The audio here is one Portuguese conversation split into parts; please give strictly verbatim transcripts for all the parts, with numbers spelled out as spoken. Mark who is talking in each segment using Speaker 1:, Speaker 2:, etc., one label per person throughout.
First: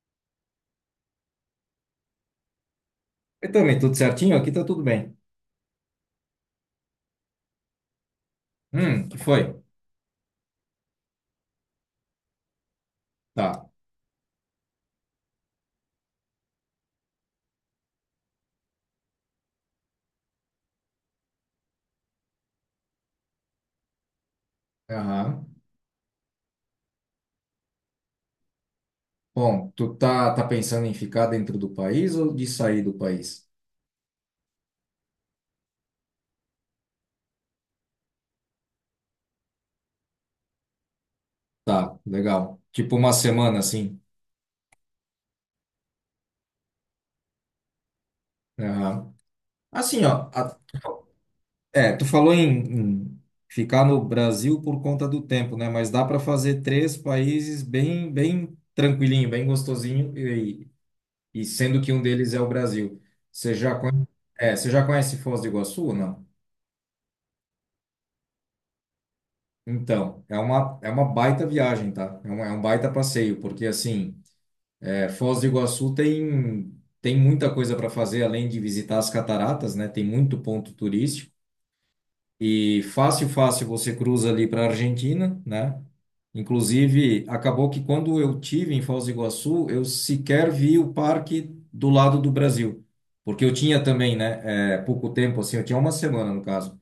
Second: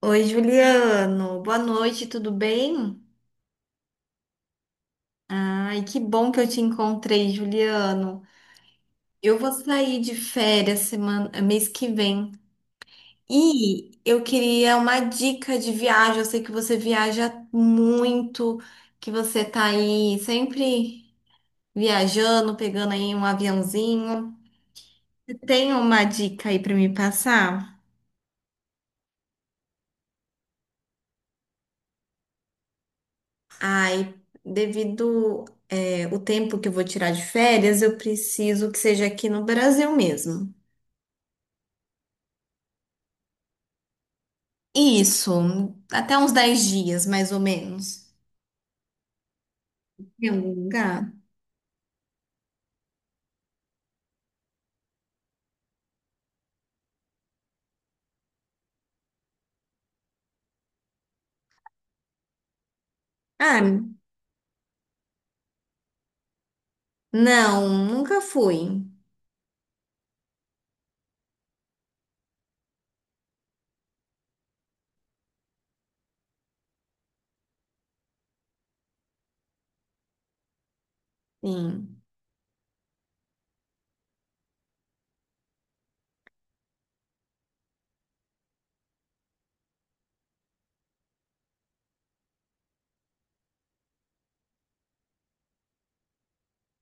Speaker 1: Oi, Juliano. Boa noite, tudo bem?
Speaker 2: Eu também, tudo certinho? Aqui tá tudo bem.
Speaker 1: Ai, que bom que eu te encontrei, Juliano.
Speaker 2: Hum, que
Speaker 1: Eu
Speaker 2: foi?
Speaker 1: vou sair de férias semana, mês que vem.
Speaker 2: Tá.
Speaker 1: E eu queria uma dica de viagem. Eu sei que você viaja muito, que você tá aí sempre viajando, pegando aí um aviãozinho. Você
Speaker 2: Aham.
Speaker 1: tem uma dica aí para me passar?
Speaker 2: Bom, tu tá, tá pensando em ficar dentro do país ou de sair do país?
Speaker 1: Ai, devido é, o tempo que eu vou tirar de férias, eu preciso que seja aqui no Brasil mesmo.
Speaker 2: Tá, legal. Tipo uma semana, assim.
Speaker 1: Isso, até uns dez dias, mais ou menos.
Speaker 2: Aham. Assim,
Speaker 1: Em
Speaker 2: ó.
Speaker 1: algum
Speaker 2: a-
Speaker 1: lugar?
Speaker 2: É, tu falou em, em ficar no Brasil por conta do tempo, né? Mas dá para fazer três países bem, bem tranquilinho, bem gostosinho, e, e sendo que um deles é o Brasil. Você
Speaker 1: Ah,
Speaker 2: já conhece, é, você já conhece Foz do Iguaçu ou não?
Speaker 1: não, nunca fui.
Speaker 2: Então, é uma, é uma baita viagem, tá? É um, é um baita passeio, porque assim, é, Foz do Iguaçu tem, tem muita coisa para fazer além de visitar as cataratas, né? Tem muito ponto turístico
Speaker 1: Sim.
Speaker 2: e fácil, fácil você cruza ali para a Argentina, né? Inclusive, acabou que quando eu tive em Foz do Iguaçu, eu sequer vi o parque do lado do Brasil, porque eu tinha também, né? é, pouco tempo, assim, eu tinha uma semana no caso.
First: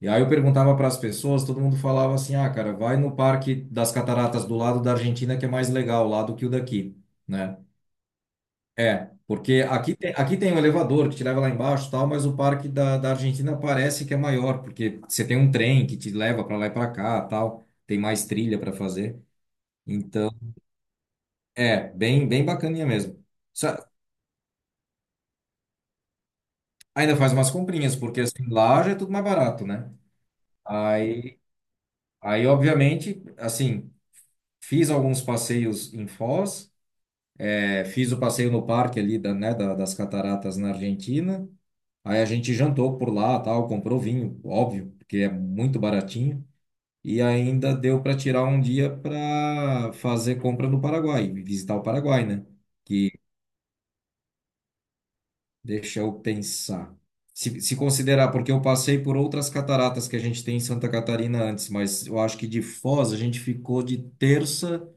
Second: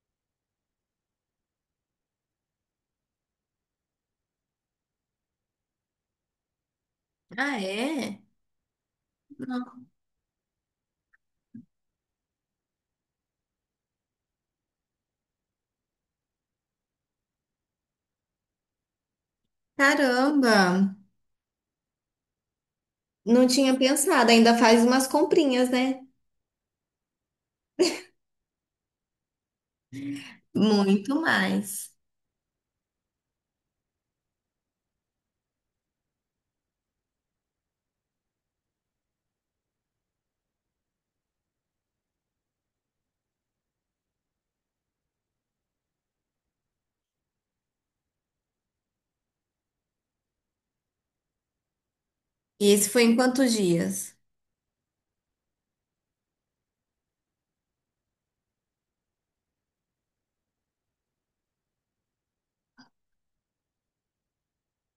Speaker 2: E aí eu perguntava para as pessoas, todo mundo falava assim: ah, cara, vai no Parque das Cataratas do lado da Argentina, que é mais legal lá do que o daqui,
Speaker 1: Ah,
Speaker 2: né?
Speaker 1: é?
Speaker 2: É, porque
Speaker 1: Não.
Speaker 2: aqui tem, aqui tem um elevador que te leva lá embaixo e tal, mas o Parque da, da Argentina parece que é maior, porque você tem um trem que te leva para lá e para cá, tal, tem mais trilha para fazer. Então,
Speaker 1: Caramba,
Speaker 2: é, bem, bem bacaninha mesmo.
Speaker 1: não tinha
Speaker 2: Só-
Speaker 1: pensado. Ainda faz umas comprinhas, né?
Speaker 2: Ainda faz umas comprinhas, porque assim, lá já é tudo mais barato, né?
Speaker 1: Muito
Speaker 2: Aí,
Speaker 1: mais.
Speaker 2: aí obviamente, assim, fiz alguns passeios em Foz. É, fiz o passeio no parque ali da, né, da- das cataratas na Argentina. Aí a gente jantou por lá, tal, comprou vinho, óbvio, porque é muito baratinho. E ainda deu para tirar um dia para fazer compra no Paraguai, visitar o Paraguai, né?
Speaker 1: E esse foi em quantos dias?
Speaker 2: Deixa eu pensar. Se, se considerar, porque eu passei por outras cataratas que a gente tem em Santa Catarina antes, mas eu acho que de Foz a gente ficou de terça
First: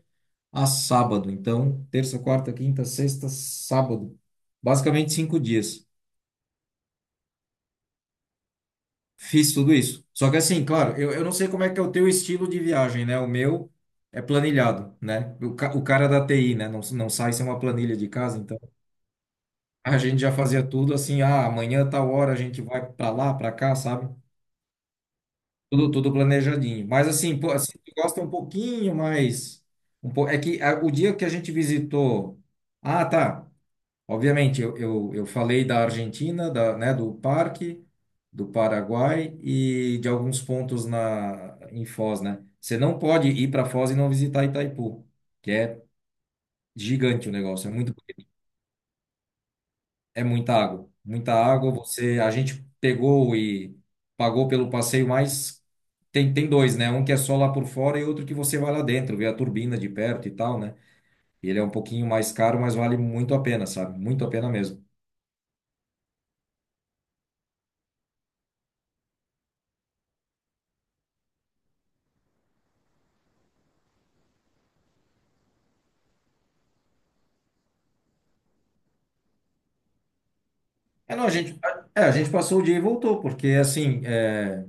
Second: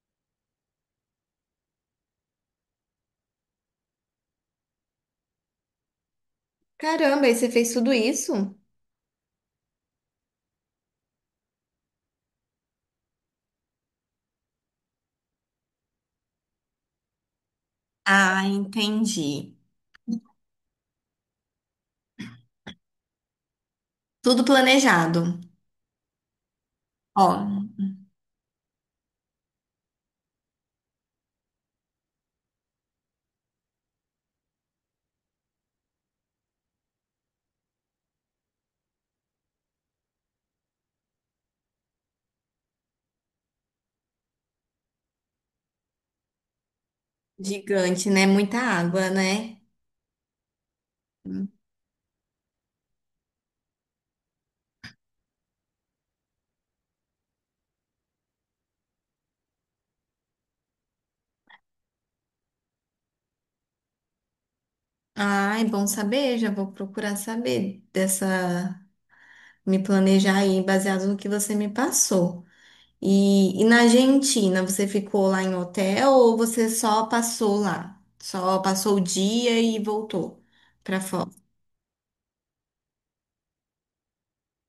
Speaker 2: a sábado. Então, terça, quarta, quinta, sexta, sábado. Basicamente cinco dias.
Speaker 1: Caramba, e você fez tudo isso?
Speaker 2: Fiz tudo isso. Só que assim, claro, eu, eu não sei como é que é o teu estilo de viagem, né? O meu é planilhado, né? O, ca- o cara da T I, né? Não, não sai sem uma planilha de casa,
Speaker 1: Ah,
Speaker 2: então
Speaker 1: entendi.
Speaker 2: a gente já fazia tudo assim, ah, amanhã tal hora a gente vai pra lá, pra cá, sabe?
Speaker 1: Tudo planejado.
Speaker 2: Tudo, tudo planejadinho. Mas
Speaker 1: Ó,
Speaker 2: assim, pô, assim, tu gosta um pouquinho mais. Um po... É que ah, o dia que a gente visitou. Ah, tá. Obviamente, eu, eu, eu falei da Argentina, da, né, do Parque, do Paraguai e de alguns pontos na, em Foz, né? Você não pode ir para Foz e não visitar Itaipu, que é gigante o negócio, é muito,
Speaker 1: gigante, né? Muita água, né?
Speaker 2: é muita água, muita água. Você, a gente pegou e pagou pelo passeio, mas tem, tem dois, né? Um que é só lá por fora e outro que você vai lá dentro, vê a turbina de perto e tal, né? Ele é um pouquinho mais caro, mas vale muito a pena, sabe? Muito a pena mesmo.
Speaker 1: Ah, é bom saber, já vou procurar saber dessa, me planejar aí baseado no que você me passou. E, e na Argentina, você ficou lá em hotel ou você só passou lá? Só passou o dia e voltou pra
Speaker 2: É, não,
Speaker 1: fora?
Speaker 2: a gente, é, a gente passou o dia e voltou, porque assim, é,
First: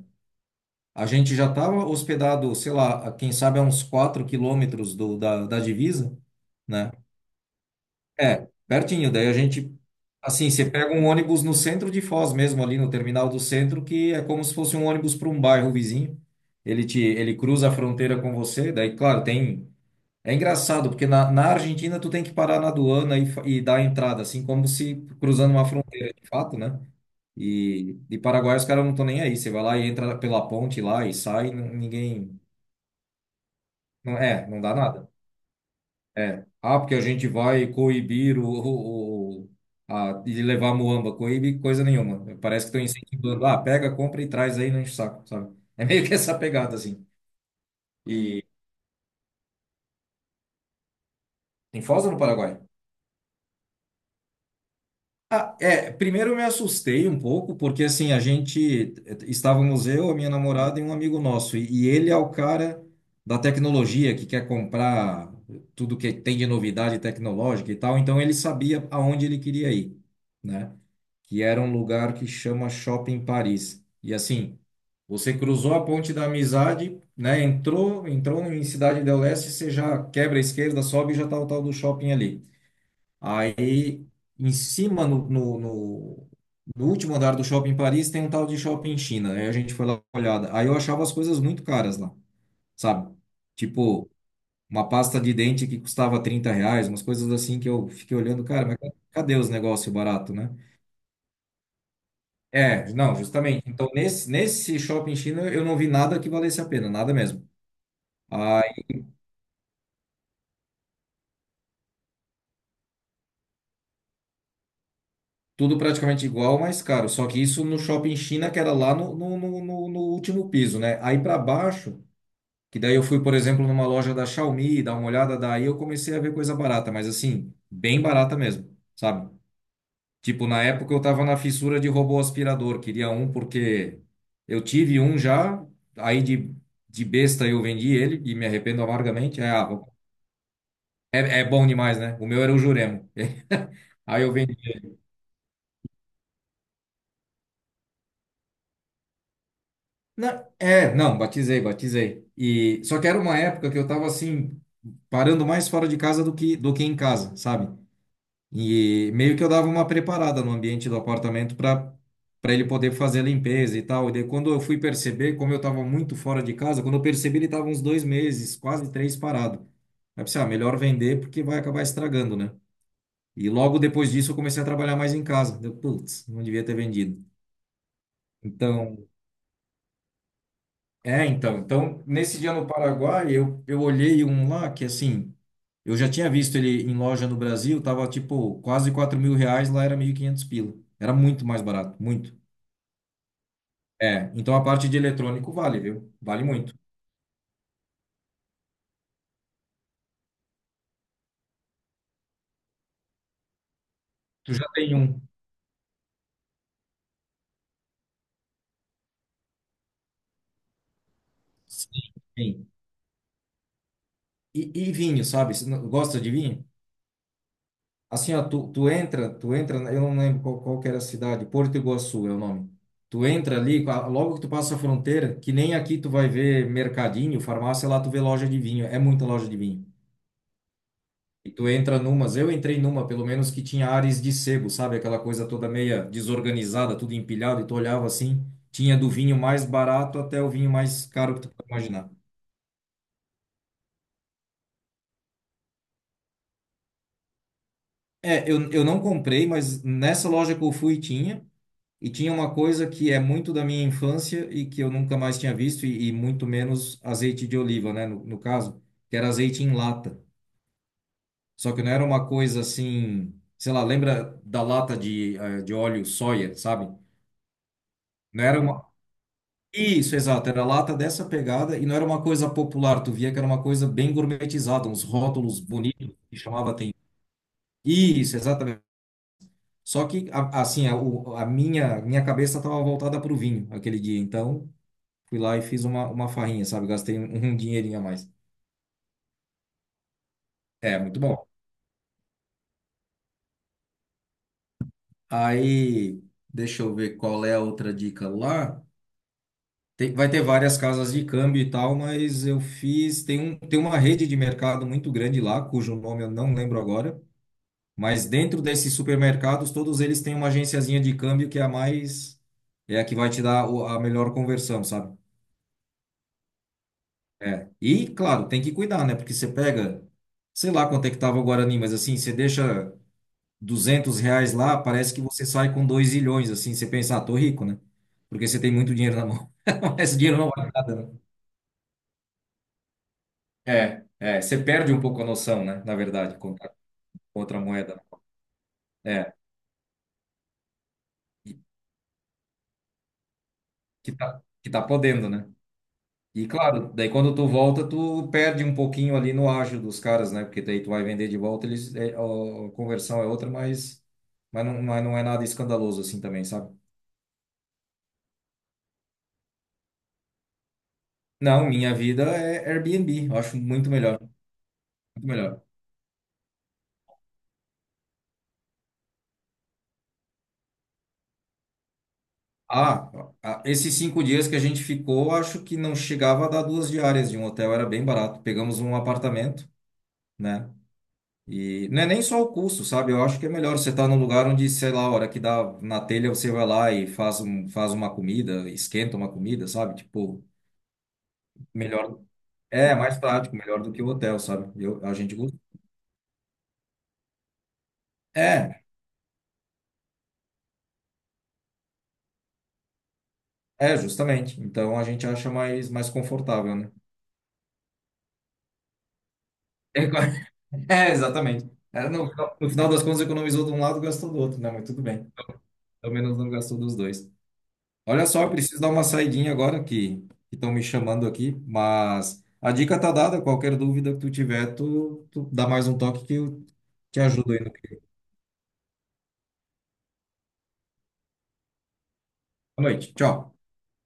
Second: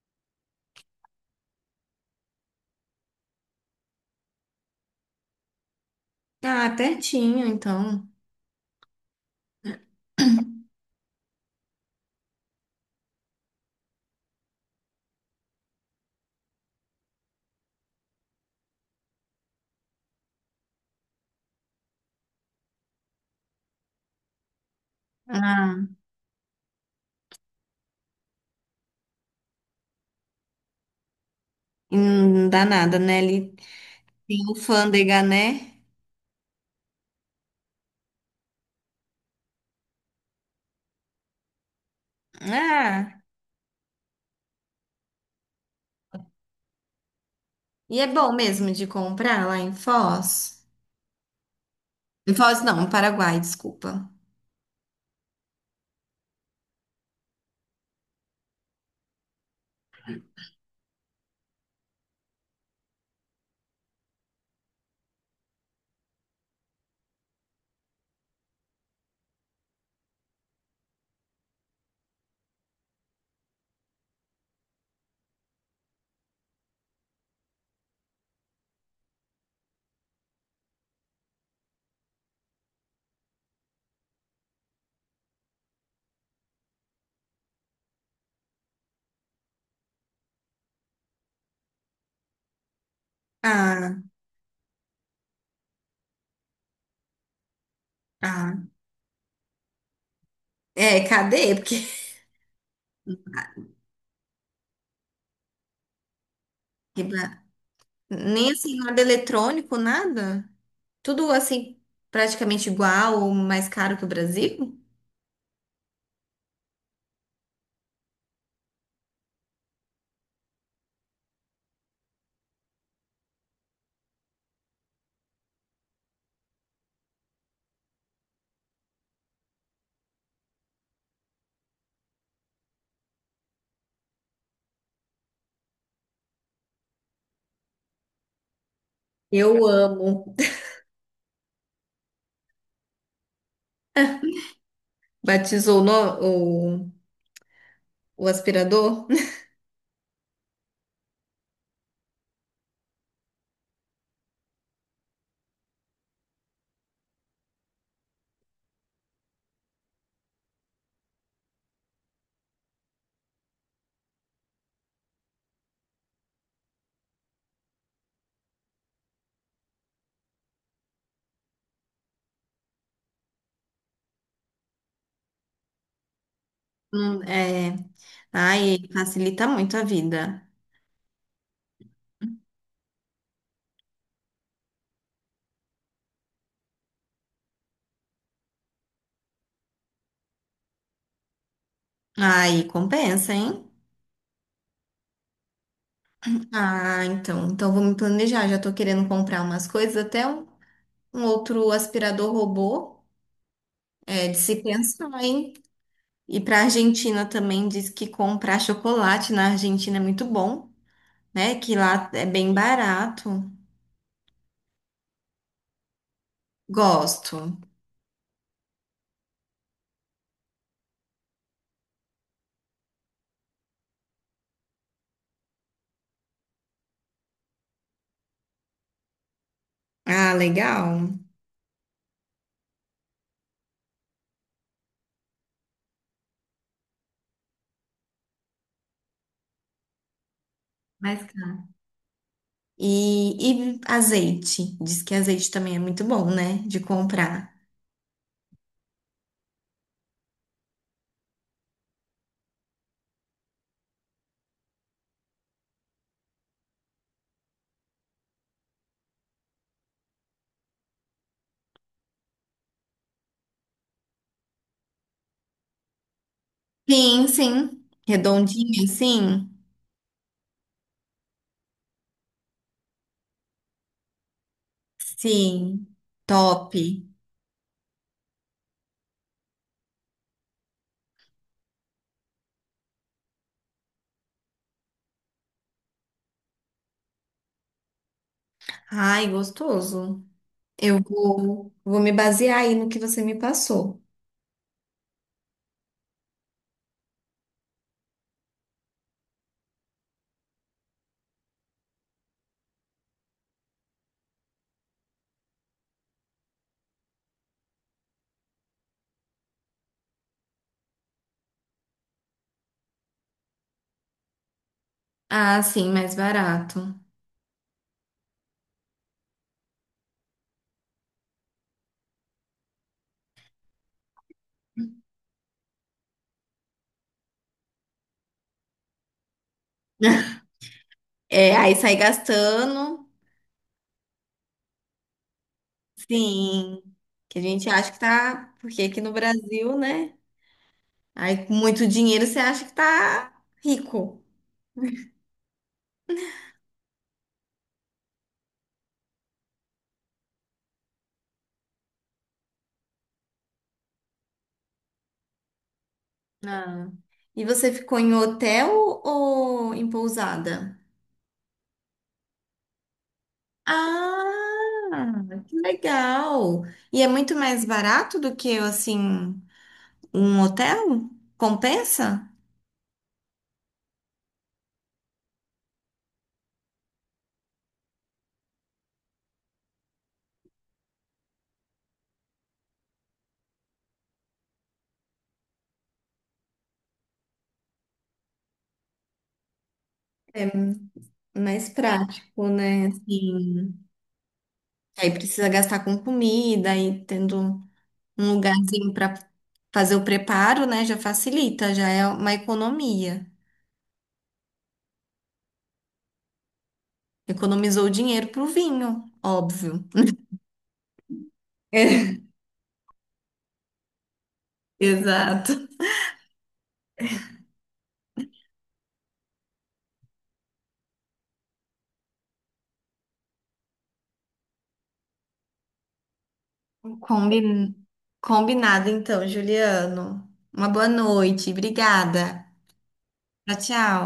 Speaker 2: a gente já estava hospedado, sei lá, a- quem sabe a uns quatro quilômetros do, da, da divisa,
Speaker 1: Ah,
Speaker 2: né?
Speaker 1: pertinho, então.
Speaker 2: É, pertinho. Daí a gente, assim, você pega um ônibus no centro de Foz mesmo, ali no terminal do centro, que é como se fosse um ônibus para um bairro vizinho. Ele te, ele cruza a fronteira com você, daí, claro, tem. É engraçado, porque na, na Argentina tu tem que parar na aduana e, fa- e dar a entrada, assim como se cruzando uma
Speaker 1: Ah,
Speaker 2: fronteira de fato, né? E, e Paraguai os caras não estão nem aí. Você vai lá e entra pela ponte lá e sai, n-
Speaker 1: e
Speaker 2: ninguém.
Speaker 1: não dá nada, né? Ele
Speaker 2: Não,
Speaker 1: tem
Speaker 2: é, não dá nada.
Speaker 1: alfândega, né?
Speaker 2: É. Ah, porque a gente vai coibir o, o, o- a, e levar a muamba. Coíbe coisa nenhuma. Parece que estão
Speaker 1: Ah,
Speaker 2: incentivando. Ah, pega, compra e traz aí, não enche o saco, sabe? É meio que essa pegada, assim.
Speaker 1: e é bom
Speaker 2: E
Speaker 1: mesmo de comprar lá em Foz?
Speaker 2: em Foz ou no
Speaker 1: Em
Speaker 2: Paraguai?
Speaker 1: Foz, não, no Paraguai, desculpa.
Speaker 2: Ah, é, primeiro eu me assustei um pouco, porque assim, a gente eh, estávamos eu, a minha namorada e um amigo nosso, e, e ele é o cara da tecnologia que quer comprar tudo que tem de novidade tecnológica e tal, então ele sabia aonde ele queria ir, né? Que era um lugar que chama Shopping Paris. E assim, você cruzou a ponte da amizade, né? Entrou, entrou em Cidade del Leste, você já quebra a esquerda, sobe e já tá o tal do shopping ali. Aí, em cima, no, no, no- no último andar do shopping Paris, tem um tal de shopping China. Aí a gente foi lá dar uma olhada. Aí eu achava as coisas muito caras lá, sabe?
Speaker 1: Ah,
Speaker 2: Tipo, uma pasta de dente que custava trinta reais, umas coisas assim que eu fiquei olhando, cara,
Speaker 1: ah.
Speaker 2: mas cadê os negócios baratos, né?
Speaker 1: É, cadê? Porque
Speaker 2: É, não, justamente. Então, nesse, nesse shopping China, eu não vi nada que valesse a pena, nada
Speaker 1: Riba-
Speaker 2: mesmo.
Speaker 1: nem assim,
Speaker 2: Aí,
Speaker 1: nada eletrônico, nada. Tudo assim, praticamente igual ou mais caro que o Brasil.
Speaker 2: tudo praticamente igual, mas caro. Só que isso no shopping China, que era lá no, no, no, no no último piso, né? Aí para baixo. Que daí eu fui, por exemplo, numa loja da Xiaomi, dar uma olhada, daí eu comecei a ver coisa barata, mas assim, bem barata mesmo, sabe? Tipo, na época eu tava na fissura de robô aspirador, queria um porque eu tive um já, aí de, de besta eu vendi ele e me arrependo amargamente. É, ah,
Speaker 1: Eu amo.
Speaker 2: é, é bom demais, né? O meu era o Juremo. Aí eu vendi.
Speaker 1: Batizou o, no- o, o aspirador.
Speaker 2: Não, é, não, batizei, batizei. E só que era uma época que eu tava assim, parando mais fora de casa do que do que em casa, sabe? E meio que eu dava uma preparada no ambiente do apartamento para para ele poder fazer a limpeza e tal. E daí, quando eu fui perceber, como eu estava muito fora de casa, quando eu percebi, ele estava uns dois meses, quase três parado. Aí eu pensei, ah, melhor vender porque vai acabar estragando, né? E logo depois disso eu comecei a trabalhar mais em casa. Deu, putz, não devia ter
Speaker 1: Hum,
Speaker 2: vendido.
Speaker 1: é. Ai,
Speaker 2: Então,
Speaker 1: facilita muito a vida.
Speaker 2: É, então, então, nesse dia no Paraguai, eu, eu olhei um lá que, assim, eu já tinha visto ele em loja no Brasil, tava, tipo, quase quatro mil reais, lá era mil e quinhentos pila. Era muito mais barato, muito.
Speaker 1: Aí compensa, hein?
Speaker 2: É, então a parte de eletrônico vale, viu? Vale muito.
Speaker 1: Ah, então, então vou me planejar. Já tô querendo comprar umas coisas, até um, um outro aspirador robô. É de
Speaker 2: Tu
Speaker 1: se
Speaker 2: já tem
Speaker 1: pensar,
Speaker 2: um.
Speaker 1: hein? E para a Argentina também diz que comprar chocolate na Argentina é muito bom, né? Que lá
Speaker 2: Sim,
Speaker 1: é bem
Speaker 2: sim.
Speaker 1: barato.
Speaker 2: E, e vinho, sabe? Você não- Gosta de vinho?
Speaker 1: Gosto.
Speaker 2: Assim, ó, tu, tu entra, tu entra, eu não lembro qual, qual que era a cidade, Porto Iguaçu é o nome. Tu entra ali, a- logo que tu passa a fronteira, que nem aqui tu vai ver mercadinho, farmácia, lá tu vê loja de vinho, é muita loja de vinho.
Speaker 1: Ah, legal.
Speaker 2: E tu entra numas, eu entrei numa, pelo menos, que tinha ares de sebo, sabe? Aquela coisa toda meia desorganizada, tudo empilhado, e tu olhava assim, tinha do vinho mais barato até o vinho mais
Speaker 1: Mas,
Speaker 2: caro que tu
Speaker 1: cara,
Speaker 2: pode imaginar.
Speaker 1: E, e azeite. Diz que azeite também é muito bom, né? De comprar.
Speaker 2: É, eu, eu não comprei, mas nessa loja que eu fui tinha. E tinha uma coisa que é muito da minha infância e que eu nunca mais tinha visto, e, e muito menos azeite de oliva, né? No, no caso, que era azeite em lata. Só que não era uma coisa assim, sei lá, lembra da lata de, eh, de óleo soia, sabe?
Speaker 1: Sim, sim.
Speaker 2: Não era Uhum.
Speaker 1: Redondinho,
Speaker 2: uma.
Speaker 1: sim.
Speaker 2: Isso, exato, era lata dessa pegada e não era uma coisa popular, tu via que era uma coisa bem gourmetizada, uns rótulos
Speaker 1: Sim.
Speaker 2: bonitos que chamava
Speaker 1: Top.
Speaker 2: atenção. Isso, exatamente. Só que, a- assim, a, o- a minha, minha cabeça estava voltada para o vinho aquele dia, então. Fui lá e fiz uma, uma farrinha, sabe? Gastei um, um dinheirinho a mais.
Speaker 1: Ai, gostoso.
Speaker 2: É,
Speaker 1: Eu
Speaker 2: muito bom.
Speaker 1: vou, vou me basear aí no que você me passou.
Speaker 2: Aí, deixa eu ver qual é a outra dica lá. Tem- vai ter várias casas de câmbio e tal, mas eu fiz. Tem um, tem uma rede de mercado muito grande lá, cujo nome eu não lembro agora. Mas dentro desses supermercados, todos eles têm uma agenciazinha de câmbio que é a mais. É a que vai te dar o- a melhor conversão, sabe?
Speaker 1: Ah, sim, mais barato.
Speaker 2: É. E, claro, tem que cuidar, né? Porque você pega. Sei lá quanto é que tava o Guarani, mas assim, você deixa. Duzentos reais lá, parece que você sai com dois milhões, assim, você pensa, ah, tô rico, né? Porque você tem muito dinheiro na mão. Mas esse dinheiro não vale nada, né?
Speaker 1: É, aí sai gastando.
Speaker 2: É, é, você perde um pouco a noção, né? Na verdade, com a-
Speaker 1: Sim, que
Speaker 2: com
Speaker 1: a
Speaker 2: outra
Speaker 1: gente acha que
Speaker 2: moeda.
Speaker 1: tá, porque aqui no
Speaker 2: É,
Speaker 1: Brasil, né? Aí
Speaker 2: e
Speaker 1: com muito dinheiro você acha que tá
Speaker 2: que
Speaker 1: rico.
Speaker 2: tá, que tá podendo, né? E claro, daí quando tu volta, tu perde um pouquinho ali no ágio dos caras, né? Porque daí tu vai vender de volta, eles, é, a conversão é outra, mas, mas, não, mas não é nada escandaloso assim também, sabe?
Speaker 1: Ah. E você ficou em hotel ou em pousada?
Speaker 2: Não, minha vida é Airbnb, eu acho muito melhor,
Speaker 1: Ah,
Speaker 2: muito
Speaker 1: que
Speaker 2: melhor.
Speaker 1: legal! E é muito mais barato do que assim um hotel? Compensa?
Speaker 2: Ah, ah, esses cinco dias que a gente ficou, acho que não chegava a dar duas diárias de um hotel, era bem barato. Pegamos um apartamento, né? E não é nem só o custo, sabe? Eu acho que é melhor você estar num lugar onde, sei lá, a hora que dá na telha, você vai lá e faz, um, faz uma comida, esquenta uma comida, sabe? Tipo,
Speaker 1: Mais
Speaker 2: melhor.
Speaker 1: prático, né?
Speaker 2: É, mais prático,
Speaker 1: Assim,
Speaker 2: melhor do que o hotel, sabe? Eu,
Speaker 1: aí
Speaker 2: a gente
Speaker 1: precisa
Speaker 2: gosta.
Speaker 1: gastar com comida e tendo um
Speaker 2: É,
Speaker 1: lugarzinho para fazer o preparo, né? Já facilita, já é uma economia.
Speaker 2: é, justamente. Então a gente acha mais, mais confortável, né?
Speaker 1: Economizou dinheiro pro vinho, óbvio.
Speaker 2: É, exatamente. É, no, no final das contas, economizou de um lado, gastou do outro, né? Mas tudo bem.
Speaker 1: Exato.
Speaker 2: Pelo menos não gastou dos dois. Olha só, eu preciso dar uma saidinha agora que estão me chamando aqui, mas a dica tá dada. Qualquer dúvida que tu tiver, tu, tu dá mais um toque que eu te ajudo aí no
Speaker 1: Combi-
Speaker 2: que.
Speaker 1: combinado, então, Juliano. Uma boa noite. Obrigada.
Speaker 2: Boa noite.
Speaker 1: Tchau,
Speaker 2: Tchau.
Speaker 1: tchau.